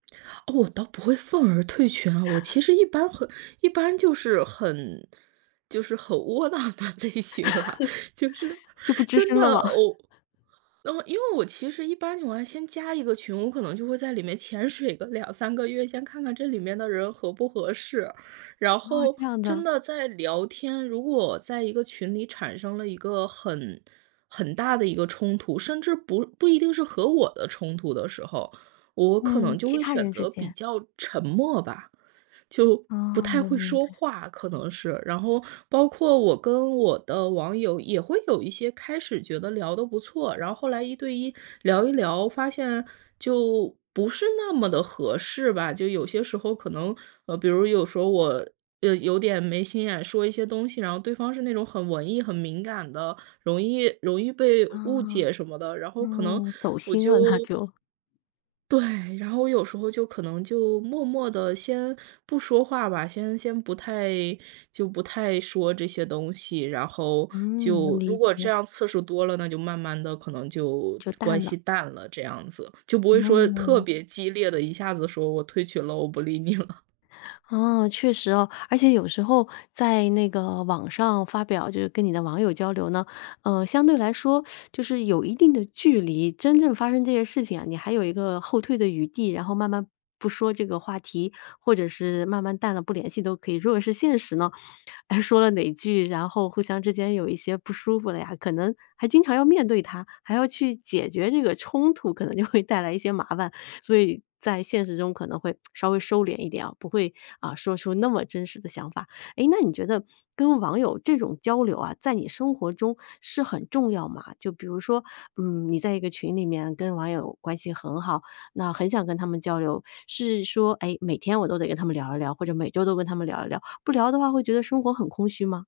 我倒不会愤而退群，啊，我其实一般很一般就是很就是很窝囊的类型了，就是就不吱真声了吗？的 我嗯，因为我其实一般情况先加一个群，我可能就会在里面潜水个2-3个月，先看看这里面的人合不合适。然哦，后这样真的。的在聊天如果在一个群里产生了一个很很大的一个冲突，甚至不不一定是和我的冲突的时候，我可嗯，能就其会他选人之择比间。较沉默吧。就不哦，太我会明说白。话，可能是。然后包括我跟我的网友也会有一些开始觉得聊得不错，然后后来一对一聊一聊，发现就不是那么地合适吧。就有些时候可能，呃，比如有时候我有点没心眼说一些东西，然后对方是那种很文艺很敏感的，容易容易被误啊。解什么的，然后可能嗯，走我心了他就就。对，然后我有时候就可能就默默地先不说话吧，先先不太就不太说这些东西，然后嗯，能就理如果这解。样次数多了，那就慢慢地可能就就关淡了。系淡了，这样子。就不会说特嗯。别激烈地，一下子说我退群了，我不理你了。啊，确实啊，而且有时候在那个网上发表，就是跟你的网友交流呢，呃，相对来说 就是有一定的距离。真正发生这些事情啊，你还有一个后退的余地，然后慢慢不说这个话题或者是慢慢淡了不联系都可以。如果是现实呢，哎说了哪句，然后互相之间有一些不舒服了呀，可能还经常要面对它，还要去解决这个冲突可能就会带来一些麻烦。所以在现实中可能会 稍微收敛一点啊，不会，啊，说出那么真实的想法。哎，那你觉得跟网友这种交流啊，在你生活中是很重要吗？就比如说，嗯，你在一个群里面跟网友关系很好，那很想跟他们交流。是说，哎，每天我都得跟他们聊一聊，或者每周都跟他们聊一聊。不聊的话会觉得生活很空虚吗？